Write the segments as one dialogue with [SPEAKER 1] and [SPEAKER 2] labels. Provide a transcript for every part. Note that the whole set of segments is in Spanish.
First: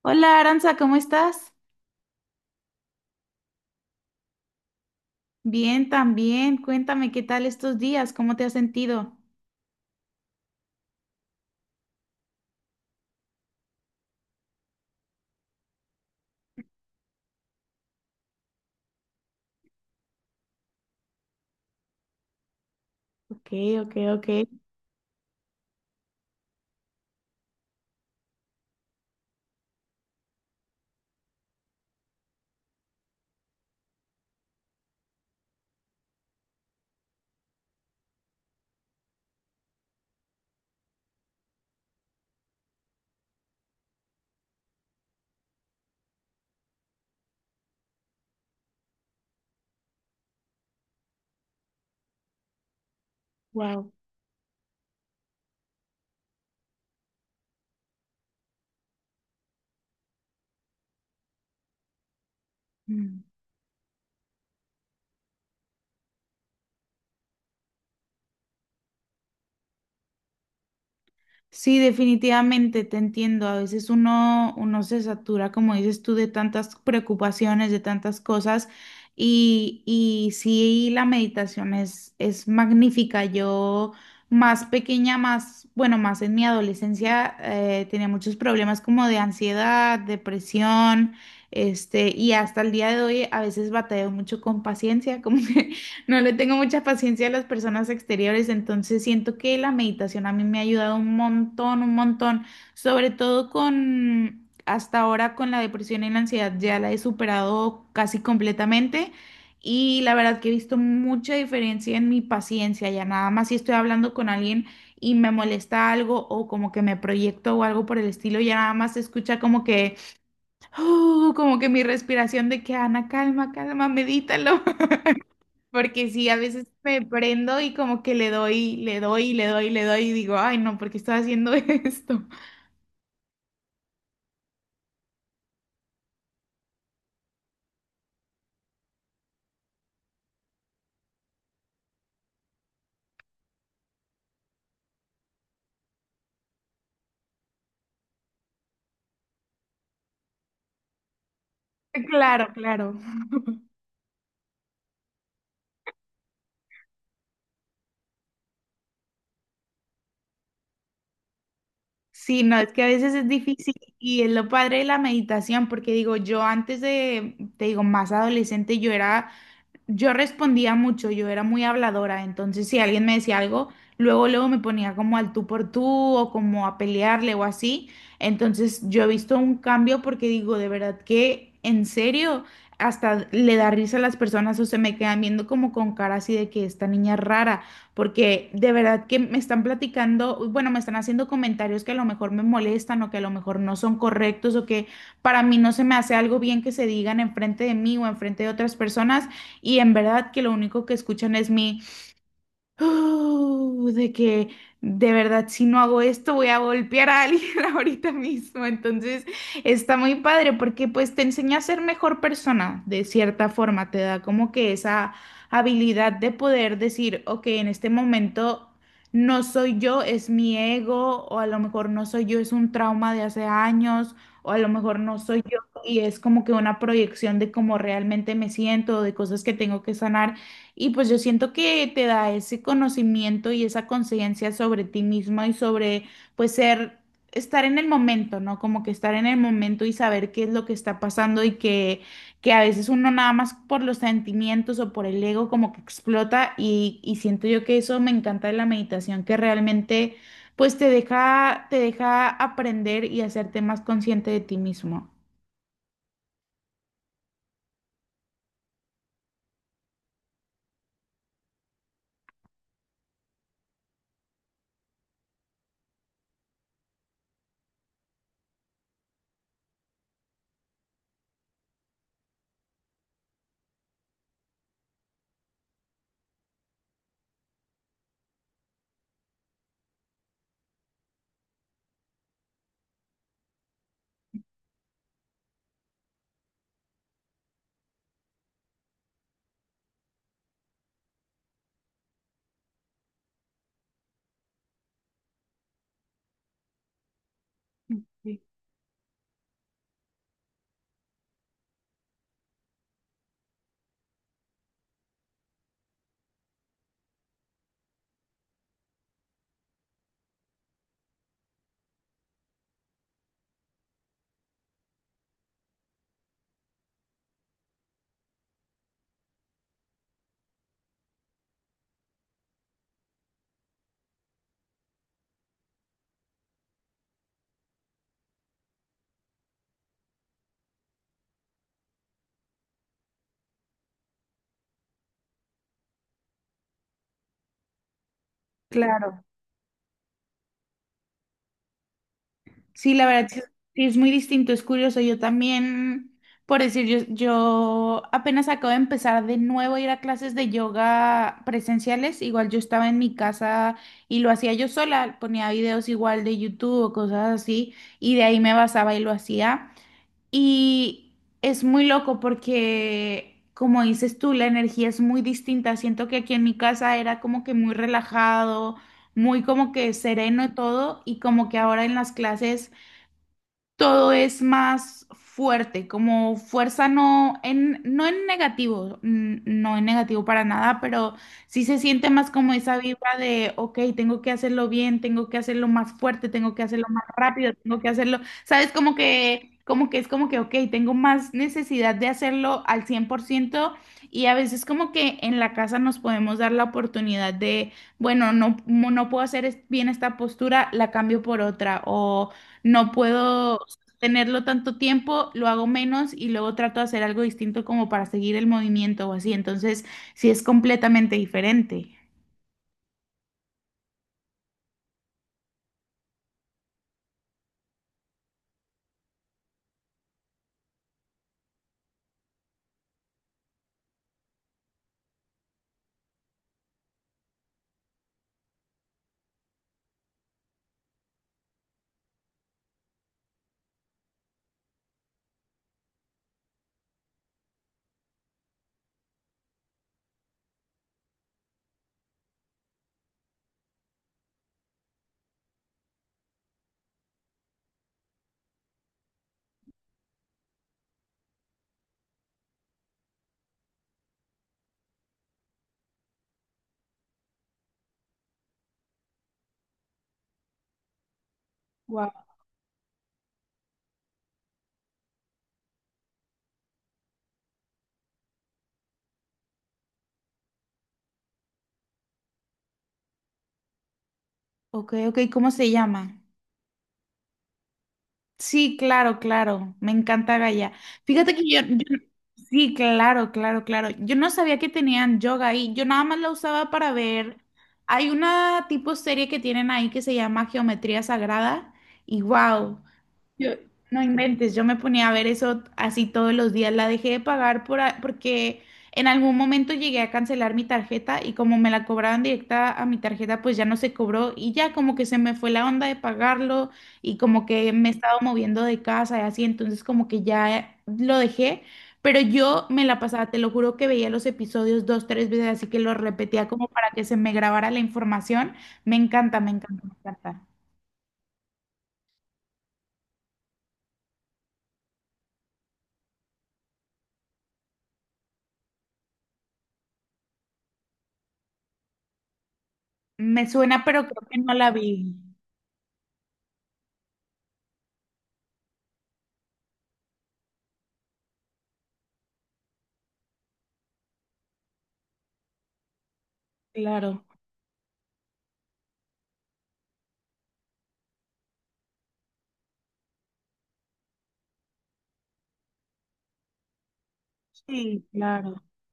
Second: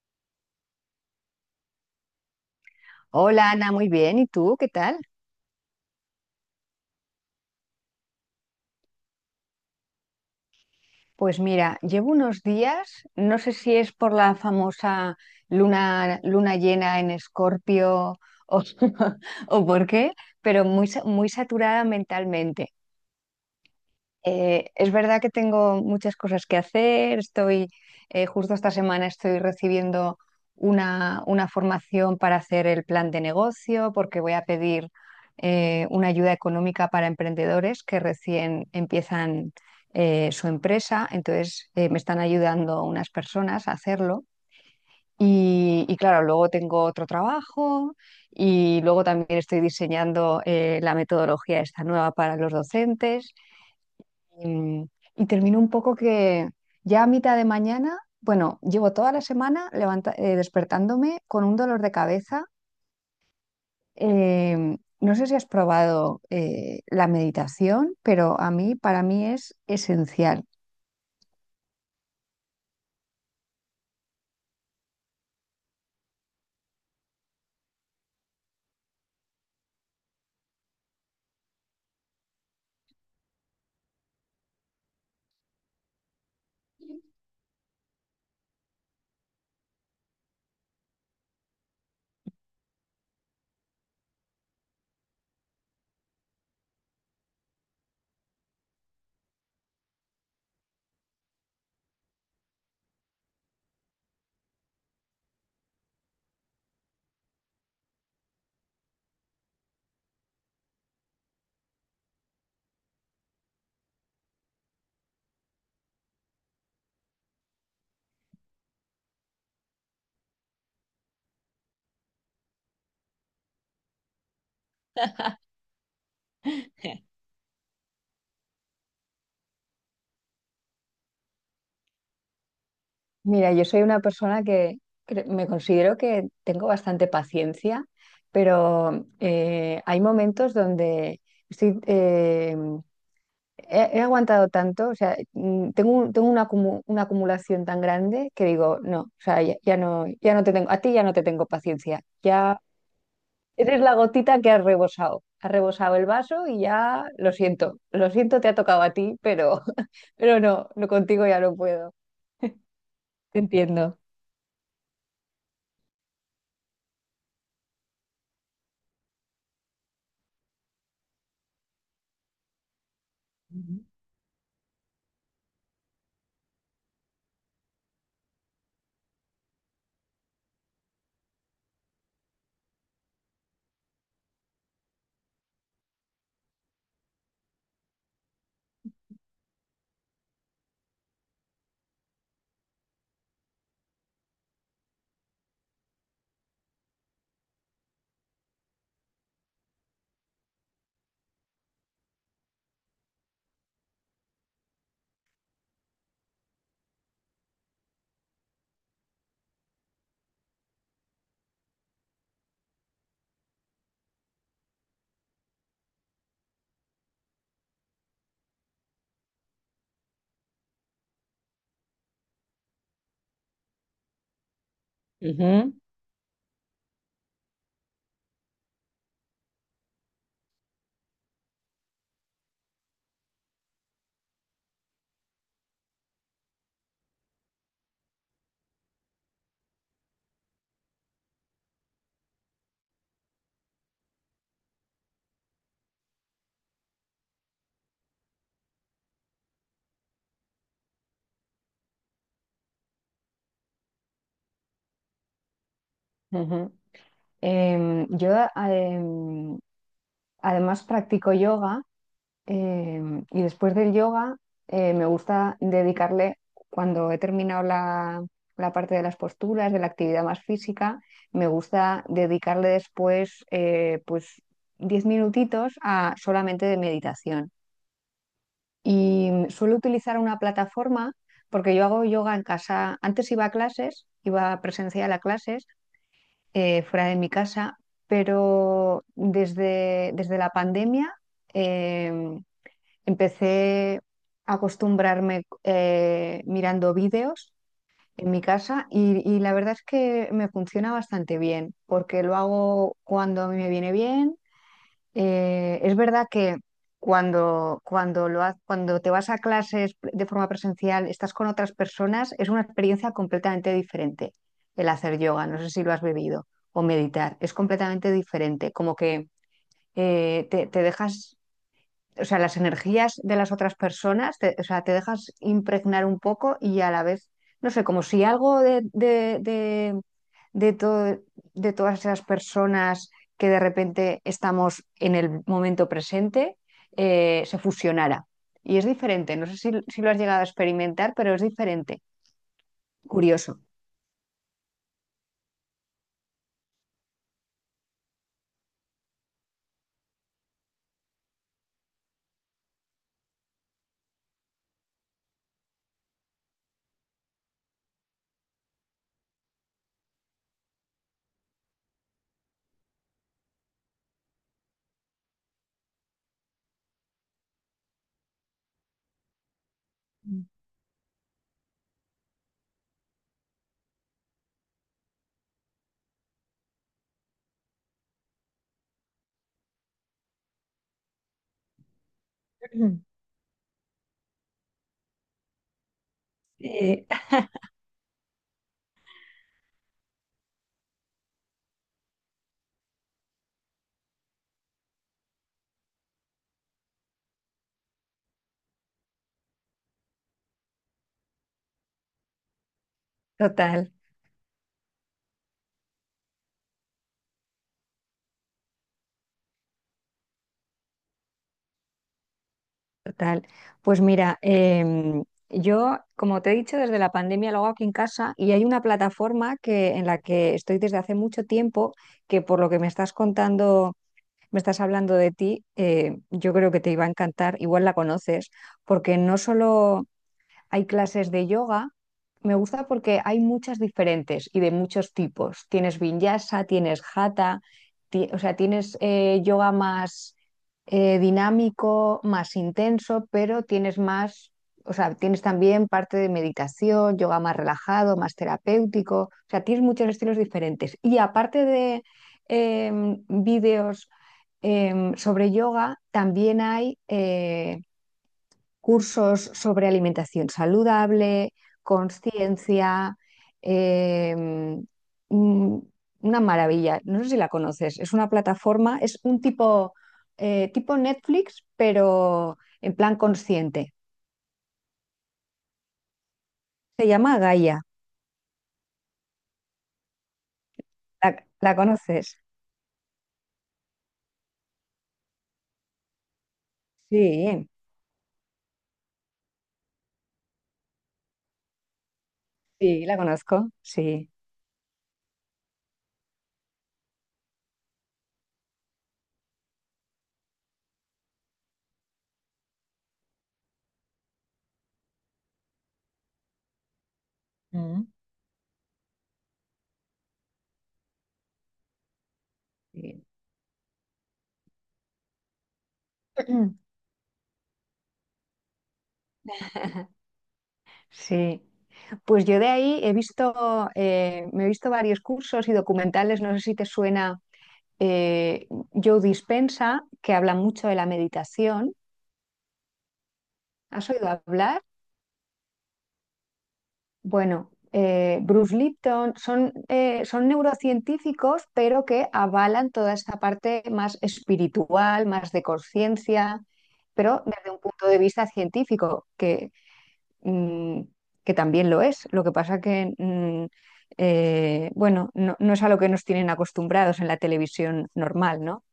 [SPEAKER 1] Hola Aranza, ¿cómo estás?
[SPEAKER 2] Hola Ana, muy bien. ¿Y tú qué tal?
[SPEAKER 1] Bien, también. Cuéntame qué tal estos días, cómo te has sentido.
[SPEAKER 2] Pues mira, llevo unos días, no sé si es por la famosa luna llena en Escorpio o, o por qué, pero muy saturada mentalmente.
[SPEAKER 1] Ok, ok, ok.
[SPEAKER 2] Es verdad que tengo muchas cosas que hacer. Justo esta semana estoy recibiendo una formación para hacer el plan de negocio, porque voy a pedir una ayuda económica para emprendedores que recién empiezan su empresa. Entonces, me están ayudando unas personas a hacerlo. Y claro, luego tengo otro trabajo y luego también estoy diseñando la metodología esta nueva para los docentes.
[SPEAKER 1] Wow.
[SPEAKER 2] Y, y termino un poco que ya a mitad de mañana, bueno, llevo toda la semana despertándome con un dolor de cabeza. No sé si has probado la meditación, pero a mí, para mí es esencial.
[SPEAKER 1] Sí, definitivamente te entiendo. A veces uno se satura, como dices tú, de tantas preocupaciones, de tantas cosas. Y sí, la meditación es magnífica. Yo más pequeña, más, bueno, más en mi adolescencia, tenía muchos problemas como de ansiedad, depresión, este, y hasta el día de hoy a veces batallo mucho con paciencia, como que no le tengo mucha paciencia a las personas exteriores. Entonces siento que la meditación a mí me ha ayudado un montón, sobre todo con, hasta ahora, con la depresión y la ansiedad. Ya la he superado casi completamente y la verdad que he visto mucha diferencia en mi paciencia. Ya nada más, si estoy hablando con alguien y me molesta algo, o como que me proyecto o algo por el estilo, ya nada más se escucha como que "uh", como que mi respiración de que Ana, calma, calma, medítalo. Porque sí, a veces me prendo y como que le doy, le doy, le doy, le doy y digo, ay, no, ¿por qué estoy haciendo esto?
[SPEAKER 2] Mira, yo soy una persona que me considero que tengo bastante paciencia, pero hay momentos donde estoy, eh, he aguantado tanto, o sea, tengo una acumulación tan grande que digo, no, o sea, ya, ya no, ya no te tengo, a ti ya no te tengo paciencia,
[SPEAKER 1] Claro,
[SPEAKER 2] ya
[SPEAKER 1] claro.
[SPEAKER 2] eres la gotita que has rebosado el vaso y ya lo siento, te ha tocado a ti, pero, pero no, no contigo ya no puedo.
[SPEAKER 1] Sí, no, es que a veces es
[SPEAKER 2] Te
[SPEAKER 1] difícil
[SPEAKER 2] entiendo.
[SPEAKER 1] y es lo padre de la meditación. Porque digo, yo antes de, te digo, más adolescente, yo era... Yo respondía mucho, yo era muy habladora, entonces si alguien me decía algo,
[SPEAKER 2] Ujú.
[SPEAKER 1] luego luego me ponía como al tú por tú o como a pelearle o así. Entonces yo he visto un cambio porque digo, de verdad que en serio, hasta le da risa a las personas, o se me quedan viendo como con cara así de que esta niña es rara, porque de verdad que me están platicando, bueno, me están haciendo comentarios que a lo mejor me molestan, o que a lo mejor no son correctos, o que para mí no se me hace algo bien que se digan enfrente de mí o enfrente de otras personas. Y en verdad que lo único que escuchan es mi "uh", de que de verdad, si no hago esto voy a golpear a alguien ahorita mismo. Entonces está muy padre porque pues te enseña a ser mejor persona de cierta forma. Te da como que esa habilidad de poder decir, ok, en este momento no soy yo, es mi ego. O a lo mejor no soy yo, es un trauma de hace años. O a lo mejor no soy yo
[SPEAKER 2] Ujú.
[SPEAKER 1] y es como que una proyección de cómo realmente me siento, de cosas que tengo que sanar. Y pues yo siento que te da ese conocimiento y esa conciencia sobre ti mismo, y sobre pues ser, estar en el momento, ¿no? Como que estar en el momento y saber qué es lo que está pasando. Y que a veces uno nada más por los sentimientos o por el ego como que explota, y siento yo que eso me encanta de la meditación, que realmente pues te deja aprender y hacerte más consciente de ti mismo.
[SPEAKER 2] Ujú. Em, yo em, Además practico yoga y después del yoga me gusta dedicarle, cuando he terminado la parte de las posturas, de la actividad más física, me gusta dedicarle después pues 10 minutitos a solamente de meditación. Y suelo utilizar una plataforma porque yo hago yoga en casa. Antes iba a clases, iba presencial a clases fuera de mi casa, pero desde la pandemia em, empecé a acostumbrarme mirando vídeos en
[SPEAKER 1] Sí.
[SPEAKER 2] mi casa y la verdad es que me funciona bastante bien, porque lo hago cuando a mí me viene bien. Es verdad que cuando te vas a clases de forma presencial, estás con otras personas, es una experiencia completamente diferente el hacer yoga, no sé si lo has vivido, o meditar, es completamente diferente, como que te dejas, o sea, las energías de las otras personas, o sea, te dejas impregnar un poco y a la vez, no sé, como si algo de, to- de todas esas personas que de repente estamos en el momento presente se fusionara. Y es
[SPEAKER 1] Claro.
[SPEAKER 2] diferente, no sé si, si lo has llegado a experimentar, pero es diferente,
[SPEAKER 1] Sí, la verdad sí es...
[SPEAKER 2] curioso.
[SPEAKER 1] Sí es muy distinto, es curioso. Yo también, por decir, yo apenas acabo de empezar de nuevo a ir a clases de yoga presenciales. Igual yo estaba en mi casa y lo hacía yo sola, ponía videos igual de YouTube o cosas así, y de ahí me basaba y lo hacía. Y es muy loco porque, como dices tú, la energía es muy distinta. Siento que aquí en mi casa era como que muy relajado, muy como que sereno todo, y como que ahora en las clases todo es más fuerte, como fuerza no en, no en negativo, no en negativo para nada, pero sí se siente más como esa vibra de, ok, tengo que hacerlo bien, tengo que hacerlo más fuerte, tengo que hacerlo más
[SPEAKER 2] Sí,
[SPEAKER 1] rápido, tengo que hacerlo, ¿sabes? Como que es como que, ok, tengo más necesidad de hacerlo al cien por ciento. Y a veces como que en la casa nos podemos dar la oportunidad de, bueno, no, no puedo hacer bien esta postura, la cambio por otra o... No puedo
[SPEAKER 2] total.
[SPEAKER 1] tenerlo tanto tiempo, lo hago menos y luego trato de hacer algo distinto como para seguir el movimiento o así. Entonces, sí es completamente diferente.
[SPEAKER 2] Total. Pues mira, yo, como te he dicho, desde la pandemia lo hago aquí en casa y hay una plataforma que, en la que estoy desde hace mucho tiempo, que por lo que me estás contando, me estás hablando de ti, yo creo que te iba a encantar, igual la conoces, porque no solo hay clases de yoga. Me gusta porque hay muchas diferentes y de muchos tipos. Tienes vinyasa, tienes hatha, o sea, tienes yoga más dinámico, más intenso, pero tienes más, o sea, tienes también parte de meditación, yoga más relajado, más terapéutico. O sea, tienes muchos estilos diferentes. Y aparte de vídeos sobre yoga, también hay cursos sobre alimentación saludable,
[SPEAKER 1] Wow.
[SPEAKER 2] conciencia, eh, mm, una maravilla. No sé si la conoces, es una plataforma, es un tipo, tipo Netflix, pero en plan consciente.
[SPEAKER 1] Ok, ok, ¿cómo se llama?
[SPEAKER 2] Se llama Gaia,
[SPEAKER 1] Sí, claro, claro. Me encanta Gaia. Fíjate que yo,
[SPEAKER 2] la conoces?
[SPEAKER 1] sí, claro, claro, claro. Yo no sabía que tenían yoga ahí. Yo nada más la usaba para ver.
[SPEAKER 2] Sí,
[SPEAKER 1] Hay una tipo serie que tienen ahí que se llama Geometría Sagrada y wow.
[SPEAKER 2] sí, la
[SPEAKER 1] Yo,
[SPEAKER 2] conozco,
[SPEAKER 1] no
[SPEAKER 2] sí.
[SPEAKER 1] inventes, yo me ponía a ver eso así todos los días. La dejé de pagar porque en algún momento llegué a cancelar mi tarjeta, y como me la cobraban directa a mi tarjeta, pues ya no se cobró, y ya como que se me fue la onda de pagarlo. Y como que me he
[SPEAKER 2] Mm.
[SPEAKER 1] estado moviendo de casa y así, entonces como que ya lo dejé, pero yo me la
[SPEAKER 2] Sí.
[SPEAKER 1] pasaba, te lo juro que veía los episodios dos, tres veces, así que lo repetía como para que se me grabara la información. Me encanta, me encanta, me encanta.
[SPEAKER 2] Sí, pues yo de ahí he visto, me he visto varios cursos y documentales, no sé si te suena eh, Joe Dispenza que habla mucho de la meditación.
[SPEAKER 1] Me suena, pero
[SPEAKER 2] ¿Has
[SPEAKER 1] creo
[SPEAKER 2] oído
[SPEAKER 1] que no la
[SPEAKER 2] hablar?
[SPEAKER 1] vi.
[SPEAKER 2] Bueno, Bruce Lipton, son, son neurocientíficos, pero que avalan toda esta parte más espiritual, más de conciencia,
[SPEAKER 1] Claro,
[SPEAKER 2] pero desde un punto de vista científico, que, mm, que también lo es. Lo que pasa que, bueno, no, no es a lo que nos tienen acostumbrados en la
[SPEAKER 1] sí,
[SPEAKER 2] televisión normal,
[SPEAKER 1] claro.
[SPEAKER 2] ¿no?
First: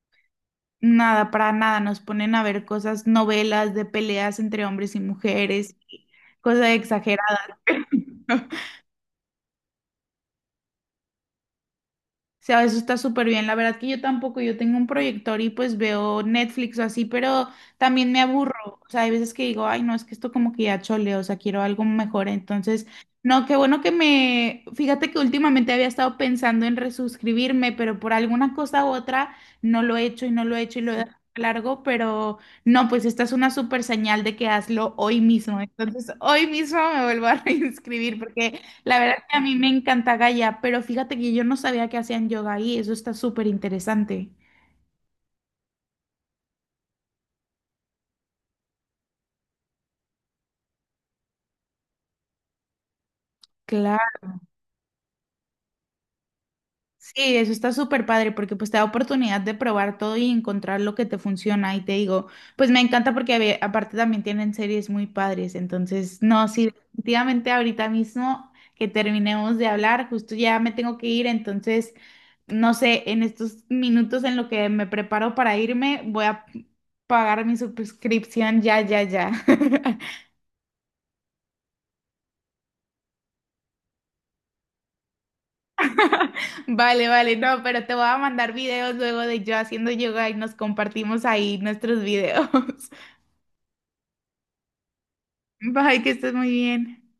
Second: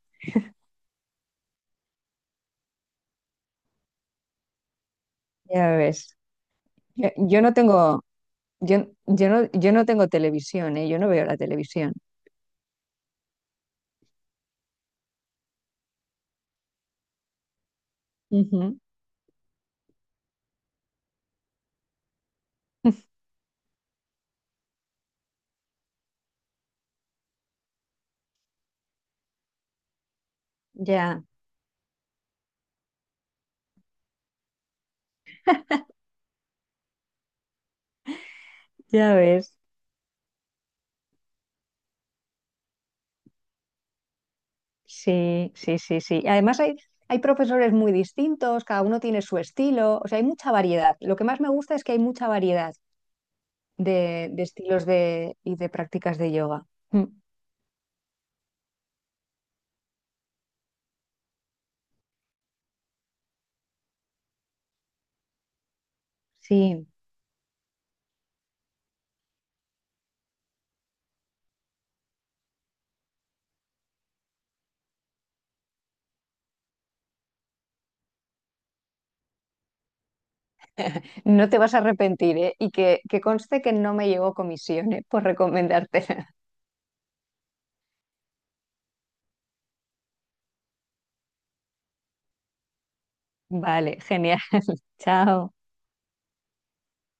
[SPEAKER 1] Nada, para nada. Nos ponen a ver cosas, novelas de peleas entre hombres y
[SPEAKER 2] Ya
[SPEAKER 1] mujeres,
[SPEAKER 2] ves.
[SPEAKER 1] cosas
[SPEAKER 2] Yo, yo no
[SPEAKER 1] exageradas.
[SPEAKER 2] tengo, Yo, yo no, yo no tengo televisión, ¿eh? Yo no veo la televisión.
[SPEAKER 1] O sea, eso está súper bien. La verdad que yo tampoco, yo tengo un proyector y pues veo Netflix o así, pero también me aburro.
[SPEAKER 2] Ujú.
[SPEAKER 1] O sea, hay veces que digo, ay, no, es que esto como que ya chole, o sea, quiero algo mejor. Entonces, no, qué bueno que me... Fíjate que últimamente había estado pensando en resuscribirme, pero por alguna cosa u otra no lo he hecho y no lo he hecho y lo he dejado
[SPEAKER 2] Ya,
[SPEAKER 1] largo, pero no, pues esta es una súper señal de que hazlo hoy mismo. Entonces, hoy mismo me vuelvo a reinscribir porque... La verdad
[SPEAKER 2] ya
[SPEAKER 1] que a
[SPEAKER 2] ves.
[SPEAKER 1] mí me encanta Gaia, pero fíjate que yo no sabía que hacían yoga ahí, eso está súper interesante.
[SPEAKER 2] Sí, sí, sí, sí. Además hay, hay profesores muy distintos, cada uno tiene su estilo, o sea, hay mucha variedad. Lo que más me gusta es que hay mucha variedad
[SPEAKER 1] Claro,
[SPEAKER 2] de estilos y de prácticas de yoga. Mm.
[SPEAKER 1] sí, eso está súper padre porque pues te da oportunidad de probar todo y encontrar lo que te funciona. Y te digo, pues me encanta porque aparte también tienen series muy padres, entonces no, sí,
[SPEAKER 2] Sí,
[SPEAKER 1] definitivamente ahorita mismo que terminemos de hablar, justo ya me tengo que ir. Entonces no sé, en estos minutos en lo que me preparo para irme, voy a pagar mi suscripción ya, ya, ya.
[SPEAKER 2] no te vas a arrepentir, ¿eh? Y que conste que no me llegó comisión, ¿eh? Por recomendártela.
[SPEAKER 1] Vale, vale, no, pero te voy a mandar videos luego de yo haciendo yoga y nos compartimos ahí nuestros videos.
[SPEAKER 2] Vale, genial. Chao.
[SPEAKER 1] Bye, que estés muy bien.